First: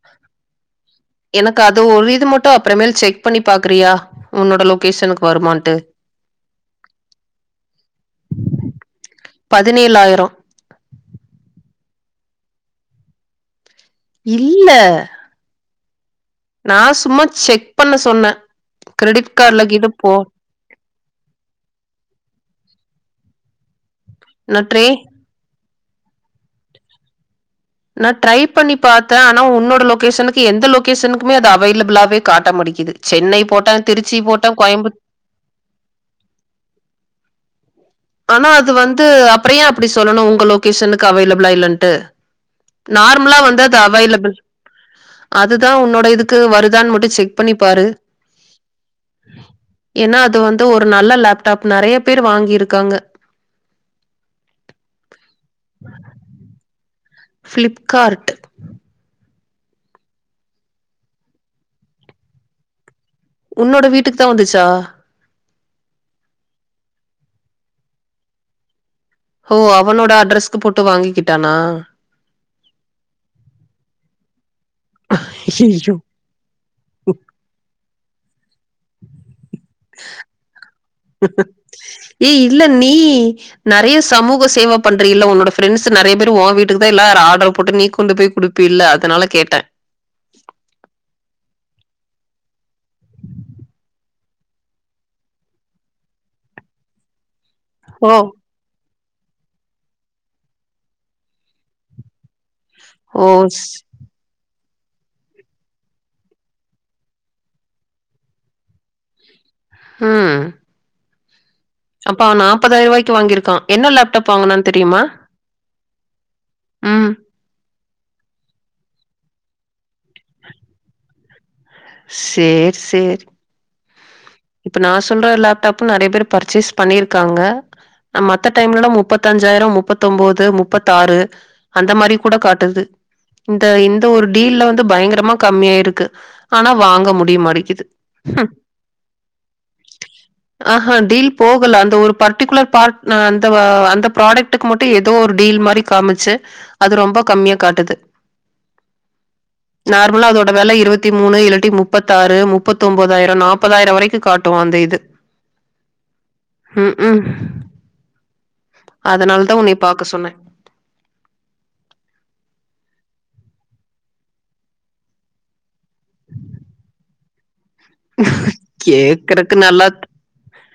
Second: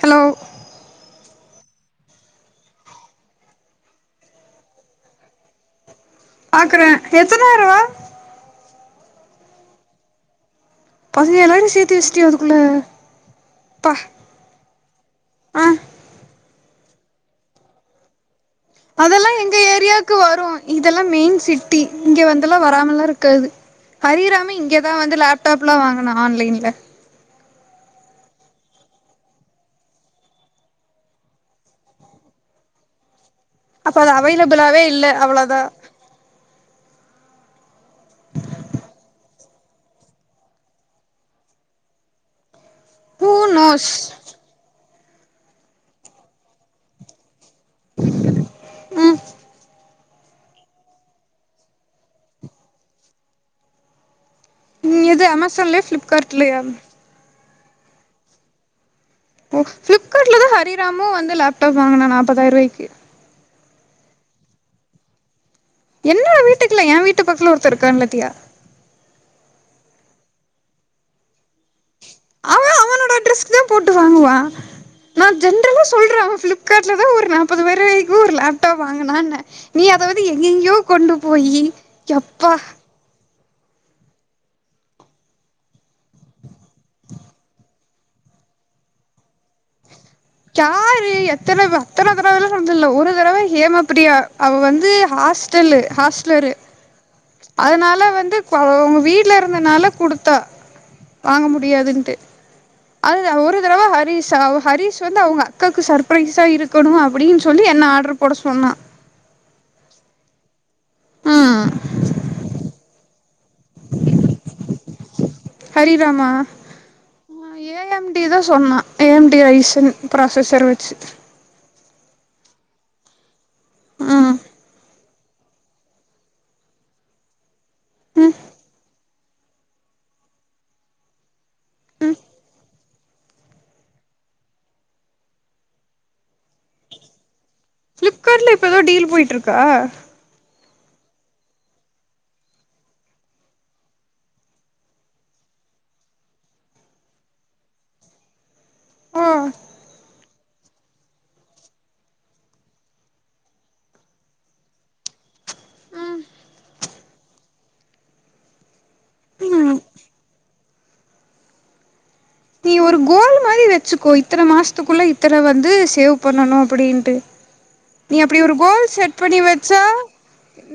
ஹலோச எனக்கு அது ஒரு இது மட்டும் அப்புறமேல் செக் பண்ணி பாக்குறியா உன்னோட ட லொகேஷன் வருமாட்டு பாக்குறேன் எத்தனைரவா பதினேழாயிரம் பை வேரசேர்த்து வச்சிட்ட அதுக்குள்ள பா இல்ல நான் சும்மா செக் பண்ண சொன்னே அதெல்லா எங்க ஏரியாவுக்கு வரும் இங்கலெல்லா மெயின் சிட்டி இங்க வந்துல்லா வராமலாஇரு கது ஹிரக்ஷராமி நான் ட்ரே இங்கதே வந்து லேப்டாப் இவ்ள வாங்கன ஆன்லைன்ல நா ட்ரை பண்ணி பார்த்தே ஆனா உன்னோட லொகேஷனுக்கு எந்த லொகேஷனுக்குமே அது அவைலபிளாவே காட்ட முடிக்குது சென்னை போட்டேன், அப்ப அ திருச்சி போட்டேன், அவைலபிளாவே கோயம்புத் இல்ல அவ்ளோதா ஆனா அது வந்து அப்பறன் அப்படி சொல்லணும் உங்க லொகேஷனுக்கு அவலபிளா இல்லட்டு ஹூ நார்மலா வந்து அது நோஸ் அவைலபிள் அதுதா உன்னோட இதுக்கு வருதான்னு மட்டு செ பண்ணி பாரு ம் ஏன்னா அது வந்து ஒரு நல்ல லேப்டாப் நிறைய பேர் வாங்கியிருக் இருக்காங்க இது அமாஜன்ல ஃபளிப்கார்ட்லியா ஃப்ளிப்கார்ட்ட ஓ பிளிப்கார்ட்லதா ஹிரிராமு வந்து லேப்டாப் வாங்கினா நாற்பப்பதாயிர ரூபாய்க்கு உன்னோட வீட்டுக்கு தா வந்துச்சா என்னோட வீட்டுக்குல என் வீட்டு பக்கல ஒருத்தர் இருக்கா பத்தியா ஹ அவனோட அட்ரஸ்க்கு போட்டு வாங்கிக்கிட்டானா அவன் அவனோட அட்ரெஸ்க்கு தான் போட்டு வாங்குவா நான் ஜன்னர ஐயய்யோ! சொல்றே பிளிப்கார்ட்லதா ஒரு நாற்பது பேரை கூறுல ட்ட வாங்கனா நீ அதா எங்கெயோ கொண்டு போயி எப்பா நிறைய சமூக சேவ பண்ற இல்ல ஒ ஃப்ரெண்ட்ஸ் நிறைய பேர் உன் வீட்டுக்கு தா எல்லாரு ஆர்டர் போட்டு நீ கொண்டு போய் குடுப்ப இல்ல அதனால கேட் கார்ரு அத்தனவை அத்தனை தடவை எ சொ்ச இல ஒரு தடவை ஹேம பிரியா அவ வந்து ஹாஸ்டல்லு ஹாஸ்டல் அதனால ஓ! வந்து பா வீட்டில் இருந்தனால கொடுத்தா வாங்க முடியாதுன்ட்டு ஓ! அதுதான் ஒருர ஸ் தரவா ஹரீசாவு ஹரீஷ் வந்து அவங்க அக்காவுக்கு சர்பரைஸா இருக்கணும் அப்படின்னு சொல்லி என்ன ஆர்டரு போட சொன்னான் ஆஹம்் அப்ப நாப்பதிரூபாய்க்கு வாங்கிரு என்ன லேப்டாப் வாங்கனான்னு தெரியுமா உம் ஏஎம்டி தான் சொன்னான் ஏஎம்டி ரைசன் ப்ராசஸர் வச்சு சேரி சேரி ம் இப்ப நா சொல்ற லேப்டாப் நிறைய பேர் பர்ச்சேஸ் பண்ணிருக்காங்க ந ம் மத்த டைம்ல முப்பத்த அஞ்சாயிரம் முப்பத்த ஒன்பது முப்பத்த ஆறு அந்த ம் மாதிரி கூட காட்டுது இந்த இந்த ஒரு டீல்லல வந்து பயங்கரமா கம்மியாயிருக்கு ஆனா வாங்க முடியமாடிக்குது பளிப்கார்ட்ல இப்போ ஏதோ டீல் போயிற்றுக்கு க்க ஆஹஹா டீல் போகல அந்த ஒரு பர்டிகுலர் பார்ட் அந்த அந்த ப்ராடக்டக்கு மட்டும் ஏதோ ஒரு டீல் மாதிரி காமிச்சு அது ரொம்ப கம்மியா காட்டுது ஓ நார்மலா வில இருவதி மூணு இல்லாட்டி முப்பத்தி ஆறு முப்பத்தி ஒம்போது ஆயிரம் நாபதாயிரம் வரைக்கும் காட்டுவான் அந்த இது ம் உம் உம் அதனால தான் உன்னை ம் பாாரக்க சொன்னேன் நீ ஒரு கோல் மாதிரி வச்சுக்கோ இத்தனை மாசத்துக்குள்ள இத்தனை வந்து சேவ் பண்ணணும் அப்படின்ட்டு நீ அப்படி ஒரு கோல் செட் பண்ணி கேக்குறக்கு வச்சா நல்லா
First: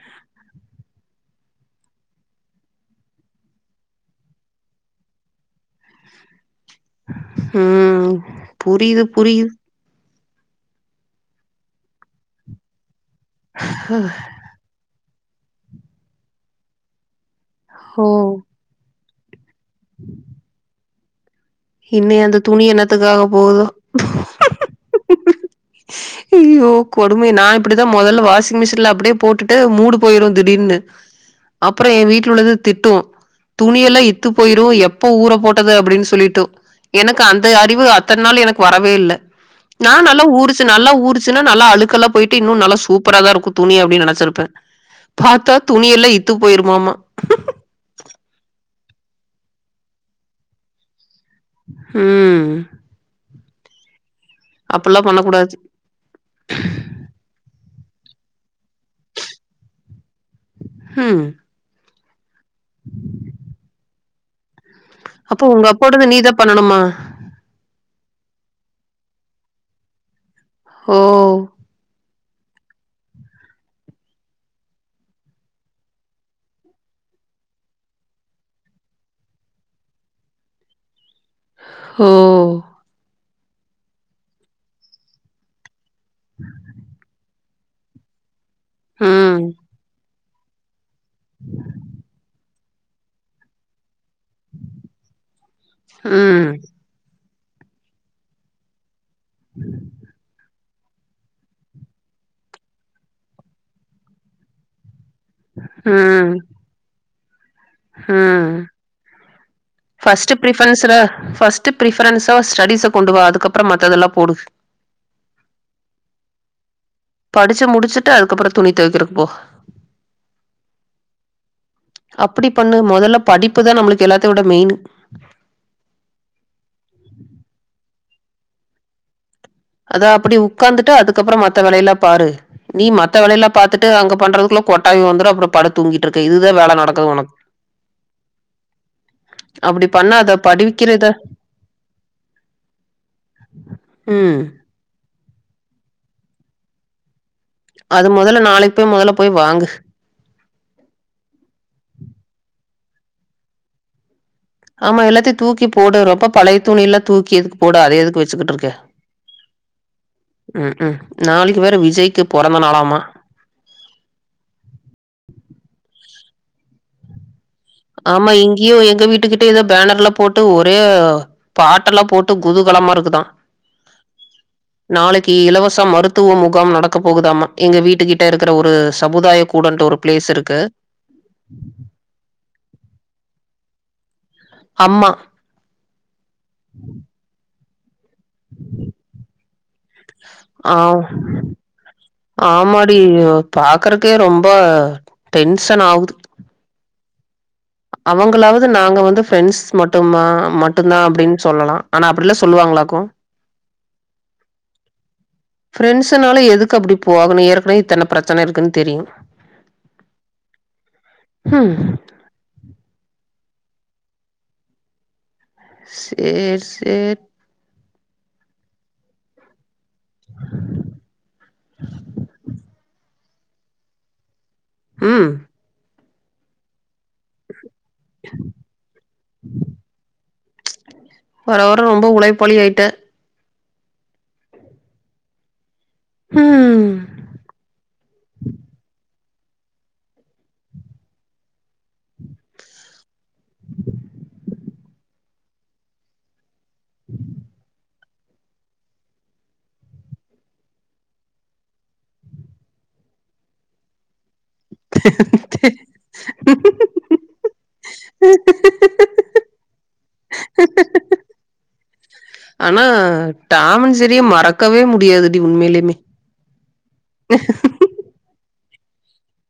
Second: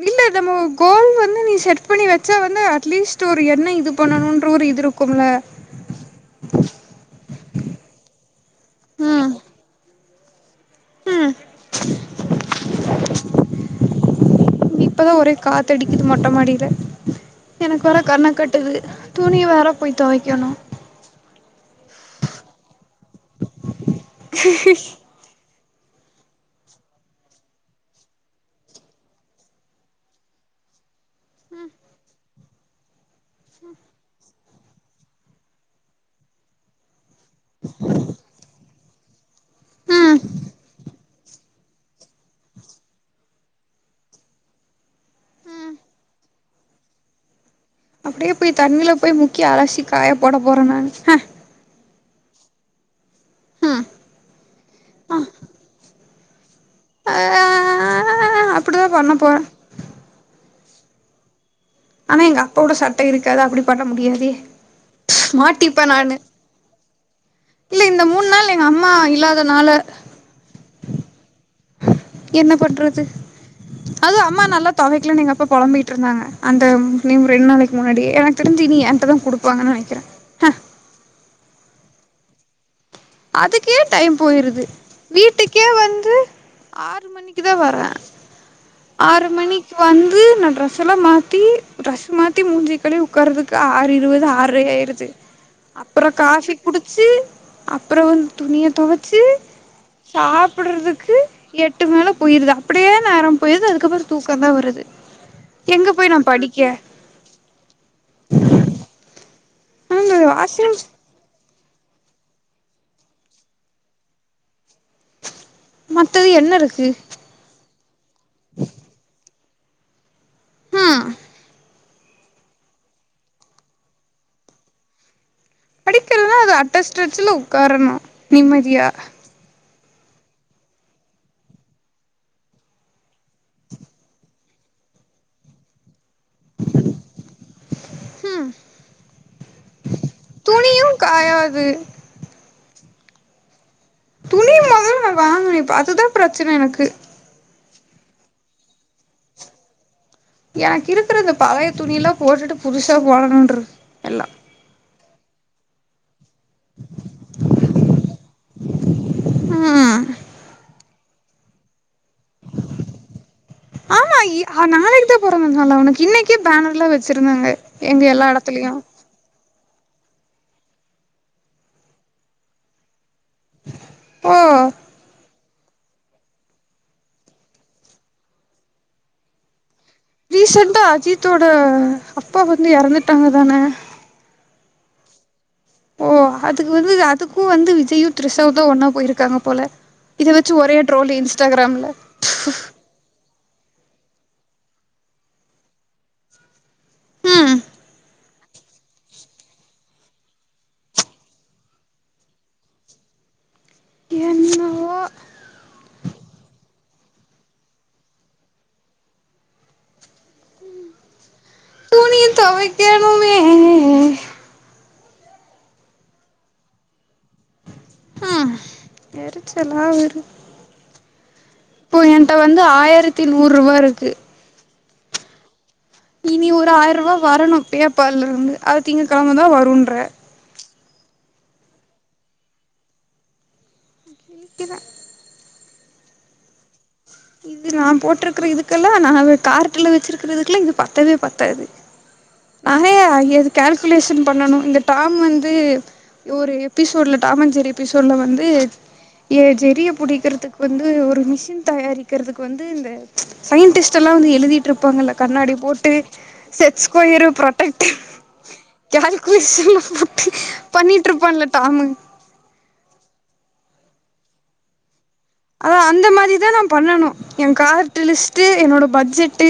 இல்ல கோல் வந்து நீ செட் பண்ணி வச்சா வந்து அட்லீஸ்ட் ஒரு என இது பண்ணணும் ஒரு இது இருக்கும்ல உஹம் புரியுது ம் புரியுது ம் ஆஹ் இப்பதான் ஒரே காத்த அடிக்குது மொட்டை மாடியில எனக்கு வர ஓ! கண்ண கட்டுது துணி வேற போய் தோவைக்கணும் இன்னனை அந்த துணி எண்ணத்துக்காக போகுதோ ஹி ஹி ஐய்யோ கொடுமை நான் இப்படிதான் முதல்ல வாஷிங் மிஷின்ல அப்படியே போட்டுட்டு மூடு போயிரும் திடீர்னு அப்புறம் என் வீட்டுல உள்ளது திட்டும்ம் துணியெல்லாம் இத்து போயிரும் எப்ப ஊற போட்டது அப்படின்னு சொல்லிட்டோ எனக்கு அந்த அறிவு அத்தனை நாள் எனக்கு வரவே இல்லை நான் ம் நல்லா ஊரு நல்லா ஊருச்சுன்னா நல்லா அழுக்கெல்லாம் போயிட்டு இன்னும் நல்லா சூப்பரா தான் இருக்கும் துணி அப்படின்னு நினைச்சிருப்பேன் பார்த்தா துணி எல்லாம் இத்து போயிருமாமா அப்படியே போய் தண்ணில போய் முக்கி அலசி காய போட போறே நான்ஹ உஹம் ம் அப்படல்லாம் பண்ண கூடாது அப்படிதான் பண்ணப் போற ஹம் ஆமங்கா சட்டை இருக்காது அப்படி பண்ண முடியாது ஏ அப்போ உங்க அப்போடந்து நீ தான் பண்ணணுமா இல்ல இந்த மூணு நாள் எங்க அம்மா இல்லாத நாால ஓ என்ன பண்றது அதுவு அம்மா நல்லா தொவைக்கலன்னு எங்க அப்பா புழம்பிகிட்டு இருந்தாங்க அந்த நீ ரெண்டு நாளைக்கி முன்னாடியே எனக்கு தெரிஞ்சி இனி என்ட்ட தா குடுப்பாங்கன்னு நினைக்கிறே ஹ ஓ அதுக்கே டைம் போயிருது வீட்டுக்கே வந்து ம் ஆறு மணிக் இத வர்றே ஆறு ம் மணிக்கு வந் இது என்ன டிரஸ் அதுக்குள்ள மாத்தி டிரஸ் மாத் பத்தி மூஞ்சிய கழுவி உக்காறதுக்கு ஆறு இருபது ஆறை ஆயிருது அப்றோ ம் ம் காஃபி குடிச்சி அப்பறோ வந்து துணிய தொவ சாப் ப்டுறதுக்கு எட்டு மேல போயிருது அப்டியே நேரோ போயிருது அதுக்கப்பறோ தூக்கந்தா வருது எங்க போய் நா படிக்க ஆஹ் அந்த ஃபர்ஸ்ட் வாஷ்ரூம் பிரிபரன்ஸ்ல ஃப ர்ஸ்ட் பிரிஃபரென்ஸ்ஸா ஸ்டடிஸ்ஸ கொண்டு வா அதுக்கப்பறோ மத்ததெல்லா போடு மத்தது என்ன இருக்கு படிச்சி முடிச்சு ட்டு அதுக்கப்பறோ துணி தொவக்கிறக்கு போ ஆ அப்டி பண்ணு மொதல்ல படிப்புதா நம்மளுக்கு எல்லாத்த விட மெயின் படிக்கலனா அது அட்டஸ்டிரச்சல உக்காரணு நிம்மதியா அதா அப்டி உக்காந்துட்டு அதுக்கப்பறோ மத்த வேலயல்லா பாரு நீ மத்த வேலயல்லா பாத்துட்டு அங்க பண்றதுக்குள்ள கொட்டாவி வந்துரு அப்றோ படுத்து தூங்கி ட்ருக்கு இதுதா வேல நடக்குது உனக்கு ம் அப்டி பண்ணாத துணியு படிவிக்கிறத காயாது ம் வாங்கனு இப்ப அதுதா பிரச்சன எனக்கு அது மொதல்ல நாளைக்கி போய் மொதல்ல போய் வாங்கு எனக்கு இருக்குற இந்த பழய துணி எல்லா போட்டுட்டு புதுசா போடணுன்னுருக்கு எல்லா ஆமா எல்லாத்தயு தூக்கி போடு ரொம்ப பழய துணில்லா தூக்கி எதுக்கு போட அத எதுக்கு வச்சிகிட்டு இருக் க்க ம் ம் ம் நாளைக்கி வேற விஜய்க்கு பொறந்த நாளாமா ஆமா கி பேனர்ல வச் ஆமா இங்கயோ எங்க வீட்டுக்கிட்ட எதோ பேனர்ல போட்டு ஒரே பாட்டெல்லா போட்டு குதுகலமா இருக்குதா. ஆஹ். கு இலவச மருத்துவ முகாம் நடக்க போகுதாமா எங்க வீட்டு கிட்ட இருக்கிற ஒரு சமுதாய கூடன்டு ஒரு பிளேஸ் இருக்கு. ரீசன்டா அஜிதோட அப் பா வந்து எறந்துட்டாங்க தான ஆமா ஓ அதுக்கு வந்து அதுக்கோ வந்து வி ஜியூ த்ரிசாவு தா ஒன்னா போயிருக்காங்க போல இத வச்சு ஆ ஒரே ட்ரோல் இன்ஸ்டாகிராம்ல ஆமாடி யோ பாக்குறக்கே ரொம்ப டென்சன் ஆவுது ம் அவுங்களாவது நாங்க வந்து பிரெண்ட்ஸ் மட்டுமா மட்டுந்தா அப்படின்னு சொல்லலா ஆனா அப்படிலா சொல்லுவாங்களாக்கு என்னவோ பிரெண்ட்ஸூனாலு எதுக்கு அப்படி போகணு ஏற்கனவே இத்தன பிரச்சன இருக்குன் தெரியு ம். துணி தொவைக்கணுமே. செரி செரி. எரிச்சல் ஆவரு. போ என்ட வந்து ஆயிரத் தி நூறுவா இருக்கு ம் இனி ஒரு ஆயிர் ரூவா வரணு பேப்பால்ல இருந்து அது திங்க கிழமதா வருன்ற. வர வர ரொம்ப உழைப்பாளி ஆயிட்டே கேக்கிதா ம் இது நா போட்டுருக்கற இதுக்கெல்லா நா கார்ட்டுல வச்சிருக்கற இதுக்குல்லா இது பத்தவே பத்தாது நா ஏ ஐய கேல்குலேஷன் பண்ணணு இந்த டாம் வந்து ஒரு எபிசோட்ல டாம் அன்ட் ஜெரி எபி சோட்ல வந்து எ ஜெரிய புடிக்கிறதுக்கு வந்து ஒரு மிஷின் தயாரிக் கிறதுக்கு வந்து இந்த சயின்டிஸ்ட் எல்லா வந்து எழுதிட் டுருப்பாங்க இல்ல கண்ணாடி போட்டு செட்ஸ் கொயரு புரொட்டக்டு கால்குலேஷன்லா போட்டு பண்ணிட்டு இருப்பான்ல டாமு ஆனா டாமன் செரிய மறக்கவே முடியாது. அதா அந்த மாதிதா நா பண்ணனு என் கார்ட் லிஸ்ட்டு என்னோட பட்ஜெட்டு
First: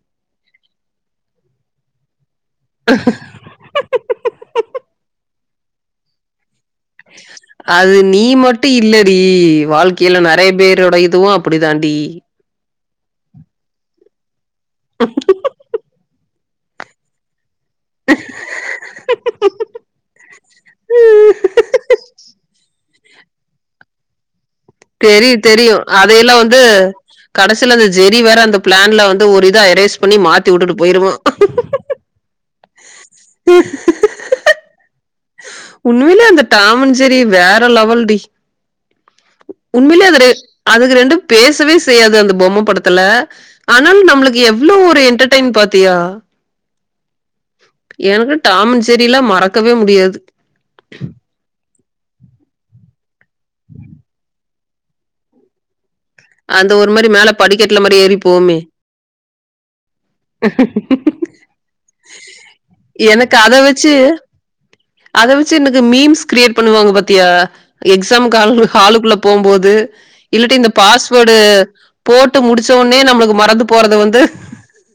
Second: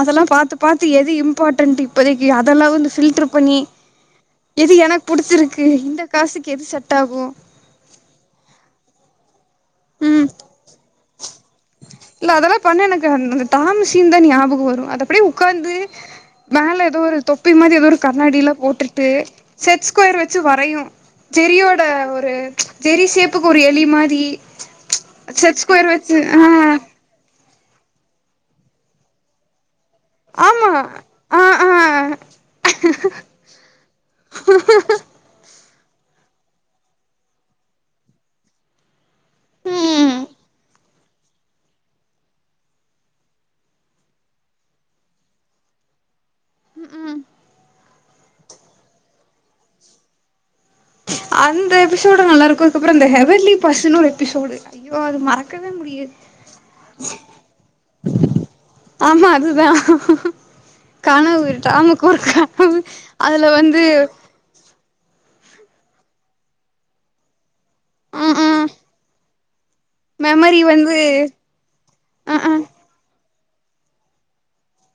அதெல்லா பாத்து பாத்து எது இம்பார்டென்ட் இப்போதைக் அதெல்லா வந்து பில்ட்ரு பண்ணி இது எனக் பிடிச்சிருக் கு இந்த காசுக்கு எது ச அது நீ மட்டு இல்ல டி வாழ்க்கையில ம் நெறய பேரோட இதுவு அப்டி தாண்டி இல்ல அதெலா பண்ண எனக்கு அந்த டாம் சீன்தா ஞாபகம் வரு அதப்டியே உக்காந்து மேல ஏதோ ஒரு தொப் பி மாரி ஏதோ ஒரு கண்ணாடியிலா போட்டுட்டு செட் ஸ்கொயர் வச்சு வரயும் ஜெரியோட ஒரு ஜெரி சேப்புக்கு ஒரு எலி மாரி தெரியு செட் தெரியு ஸ்கொயர் வச்சு அதையெல்லா வந்து ஆ கடசில அந்த ஜெரி வேற அந்த பிளான்ல வந்து ஒரு இத எரேஸ் ணி மாத்தி ஆமா உட்டுட்டு போயிருவோ ஆ ஆ உண்மயிலே அந்த டாம் அண்ட் ஜெரி வேற லெவல் டி உண்மையிலே ம் அதுரே அது ரெண்டும் பேசவே செய்யாது அந்த பொம்ம படத்துல ஆனாலு நம்ளுக்கு எவ்ளோ ஒரு என்டர்டெய்ன் பாத்தியா உம் எனக்கு டாம் அண்ட் ஜெரிலா மறக்கவே முடியாது அந்த பிரிஸ்சோட நல்லாருக்கோ அதுக்கப்பறோ இந்த ஹெவர்லி பர்ஸ்சுன்னு ஒரு எபிசோடு ஐயோ அது மறக்கவே முடியாது அந்த ஒரு மாரி மேல படிக்கட்டுல மாரி ஏறிப்போமே ஆ கானாவ்வொய்டா ஆமாக்கொரு கனவு எனக்கு அதுல அதை வந்து வச்சு அத வெச்சு எனக்கு மீம்ஸ் கிரியேட் பண்ணுவாங்க பாத்தியா எக்ஸாக் ம் ம் [unintelligible] ஹாலுக்குள்ள போம்போது இல்லட்டி மெமரி இந்த வந்து பாஸ்வேர்டு போட்டு ம் ம் முடிச்சவோனே நம்ளுக்கு ம நந்து போறது வந்து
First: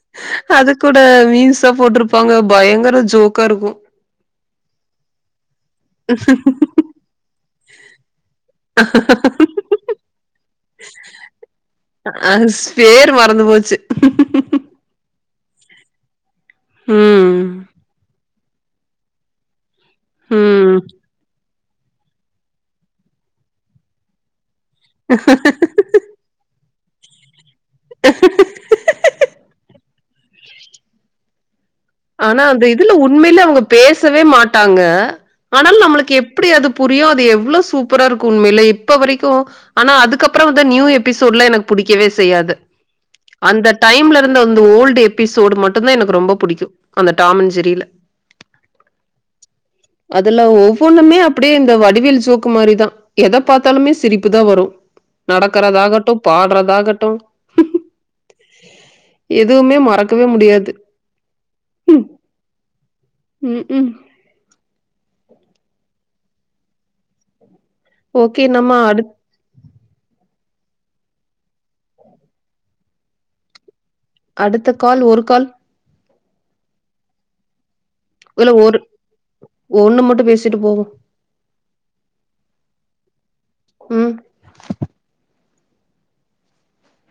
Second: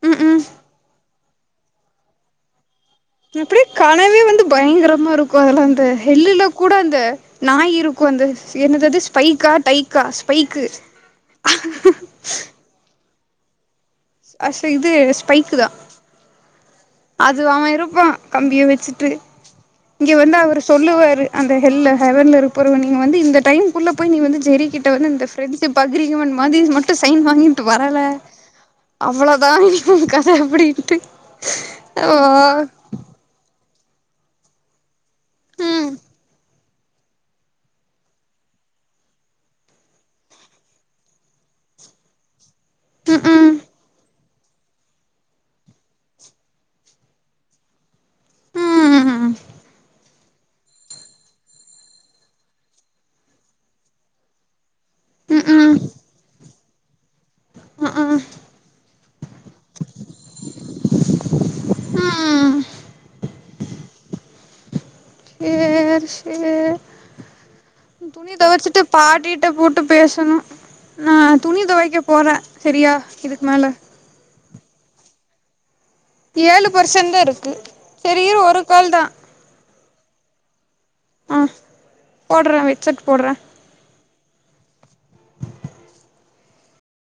ம் ம் அது கூட மீம்சா போட்டுருப்பாங்க பயங் இப்டி கனவே வந்து பயங்கரமா இருக்கோ அதுல அந்த ஹெல்லுல கூட அந்த நாயிருக்கோ அந்த சே என்னதது ஸ்பைக்கா டைக்கா ஸ்பைக் அ [unintelligible] வந்து போச்சு பைக்குதா அது ம். அவ இருப்பா கம்பிய வெச்சுட்டு இங்க வந்து அவரு ம். சொல்லுவாரு அந்த ஹெல்ல ஹெவன்ல இருப்பருவ நீங்க வந்து இந்த டைம்க் குள்ள போய் நீ வந்து ஜெரி கிட்ட வந்து இந்த ஃப்ரெண்ட்ஷிப் [unintelligible] மாதி ஸ்மார்ட் டு சைன் வாங்கி டு வரல அவ்ளோதா உ கத அப்டின்ட்டு ஆனா அந்த இதுல உண்மைல அவுங்க பேசவே மாட்டாங்க ஆனாலு ம் நம்ளுக்கு எப்டி அதுப் புரியோ அது எவ்ளோ சூப்பரா இருக்கு உண்மைலே இப்ப வரிக்கோ ஆனா அதுக்கப்பற வந்து நியூ எபிசோட்ல எனக்கு புடிக்கவே செய்யாது ம் ம் அந்த டைம்ல ந்த அந்து ஓல்டு எபிசோடு மட்டுந்தா எனக்கு ரொம்ப புடிக்கு அந்த டாம் அண்ட் ஜெரில உம் அதுல ஒவ்வொண்ணுமே அப்டே இந்த வடிவேல் ஜோக்கு மாரிதா எத பாத்தாலுமே சிரிப்புதா வரோ ம் நடக்கறதாகட்டொ பாட்ற தாகட்டொ ம் ம் எதுமே மறக்கவே முடியாது உம் ம் உ உம் சேர் சேர் ஓகே நம்ம துணிதொவச்சுட்டு அடுத் பாடிட்ட புட் டு பேசணு நா துணி தொவைக்க போறே செரியா இதுக் மேல அடுத்த கால் ஒரு கால் ஏழு பேர்சென்தா இருக்கு செரி இரு ஒரு கால்தா ஒன்னு மட்டோ பேசிட்டு போவொ ஆ போட்ற வெச்செட் போட்ற உம்